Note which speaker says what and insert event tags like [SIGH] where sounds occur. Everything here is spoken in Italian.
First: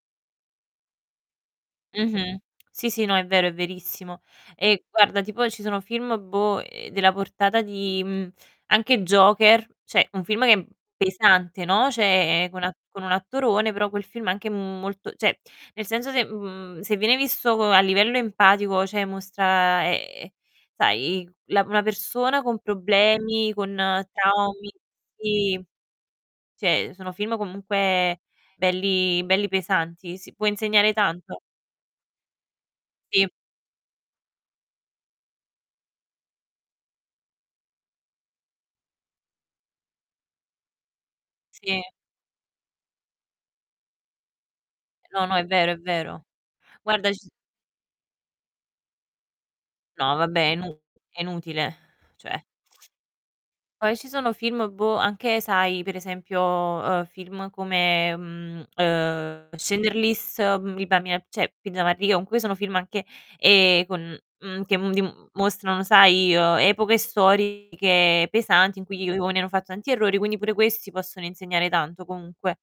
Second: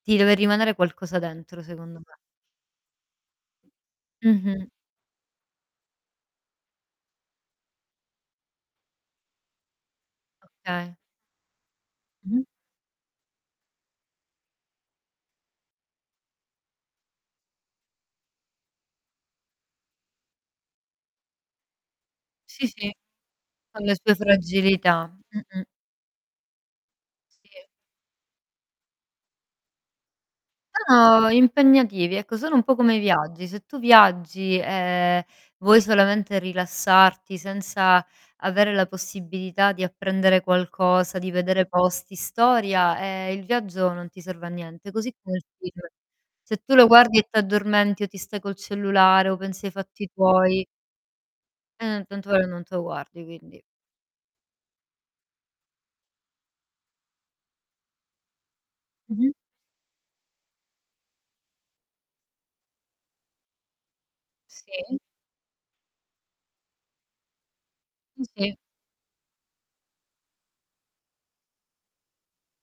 Speaker 1: Ti deve rimanere qualcosa dentro, secondo me.
Speaker 2: Mh-mh. Sì, sì, no, è vero, è verissimo.
Speaker 1: Mh-mh.
Speaker 2: E guarda, tipo, ci sono film, boh, uhm, della portata di mhmm, anche Joker, cioè un film che è m
Speaker 1: Okay.
Speaker 2: pesante, no,
Speaker 1: Mh.
Speaker 2: cioè è con a con un attorone però quel film anche, mhmm, molto cioè, nel senso se mhmm, se viene visto co a livello empatico, cioè, mostra ehm, sai la una persona con
Speaker 1: Sì, sì.
Speaker 2: problemi, con
Speaker 1: Con le sue
Speaker 2: traumi,
Speaker 1: fragilità.
Speaker 2: sì,
Speaker 1: Mh-mh.
Speaker 2: cioè, sono film
Speaker 1: Sì.
Speaker 2: comunque belli belli pesanti, sì. Può insegnare
Speaker 1: Sono
Speaker 2: tanto.
Speaker 1: impegnativi, ecco, sono un po' come i
Speaker 2: Sì.
Speaker 1: viaggi: se tu viaggi, ehm, vuoi solamente rilassarti, senza avere la possibilità di apprendere qualcosa, di vedere
Speaker 2: Sì.
Speaker 1: posti, storia, ehm, il viaggio non ti serve a niente; così
Speaker 2: No, no,
Speaker 1: come il
Speaker 2: è vero, è
Speaker 1: film:
Speaker 2: vero.
Speaker 1: se tu lo
Speaker 2: Guarda ci
Speaker 1: guardi e
Speaker 2: s
Speaker 1: t'addormenti, o ti stai col cellulare, o pensi ai fatti
Speaker 2: No, vabbè è
Speaker 1: tuoi
Speaker 2: inu è inutile,
Speaker 1: ehm, tanto
Speaker 2: cioè.
Speaker 1: vale che non te lo guardi, quindi
Speaker 2: Poi ci sono film, boh, anche, sai, per esempio, uhm, film come, mhmm,
Speaker 1: Mh-mh.
Speaker 2: uhm, Shindler's List, [UNINTELLIGIBLE] cioè, [UNINTELLIGIBLE] comunque sono film anche ehm, con, mhmm, che uhm,
Speaker 1: Sì.
Speaker 2: di uhm, mostrano, sai, uhm, epoche
Speaker 1: Sì,
Speaker 2: storiche
Speaker 1: sì.
Speaker 2: pesanti in cui gli uomini hanno fatto tanti errori, quindi pure questi possono insegnare tanto comunque.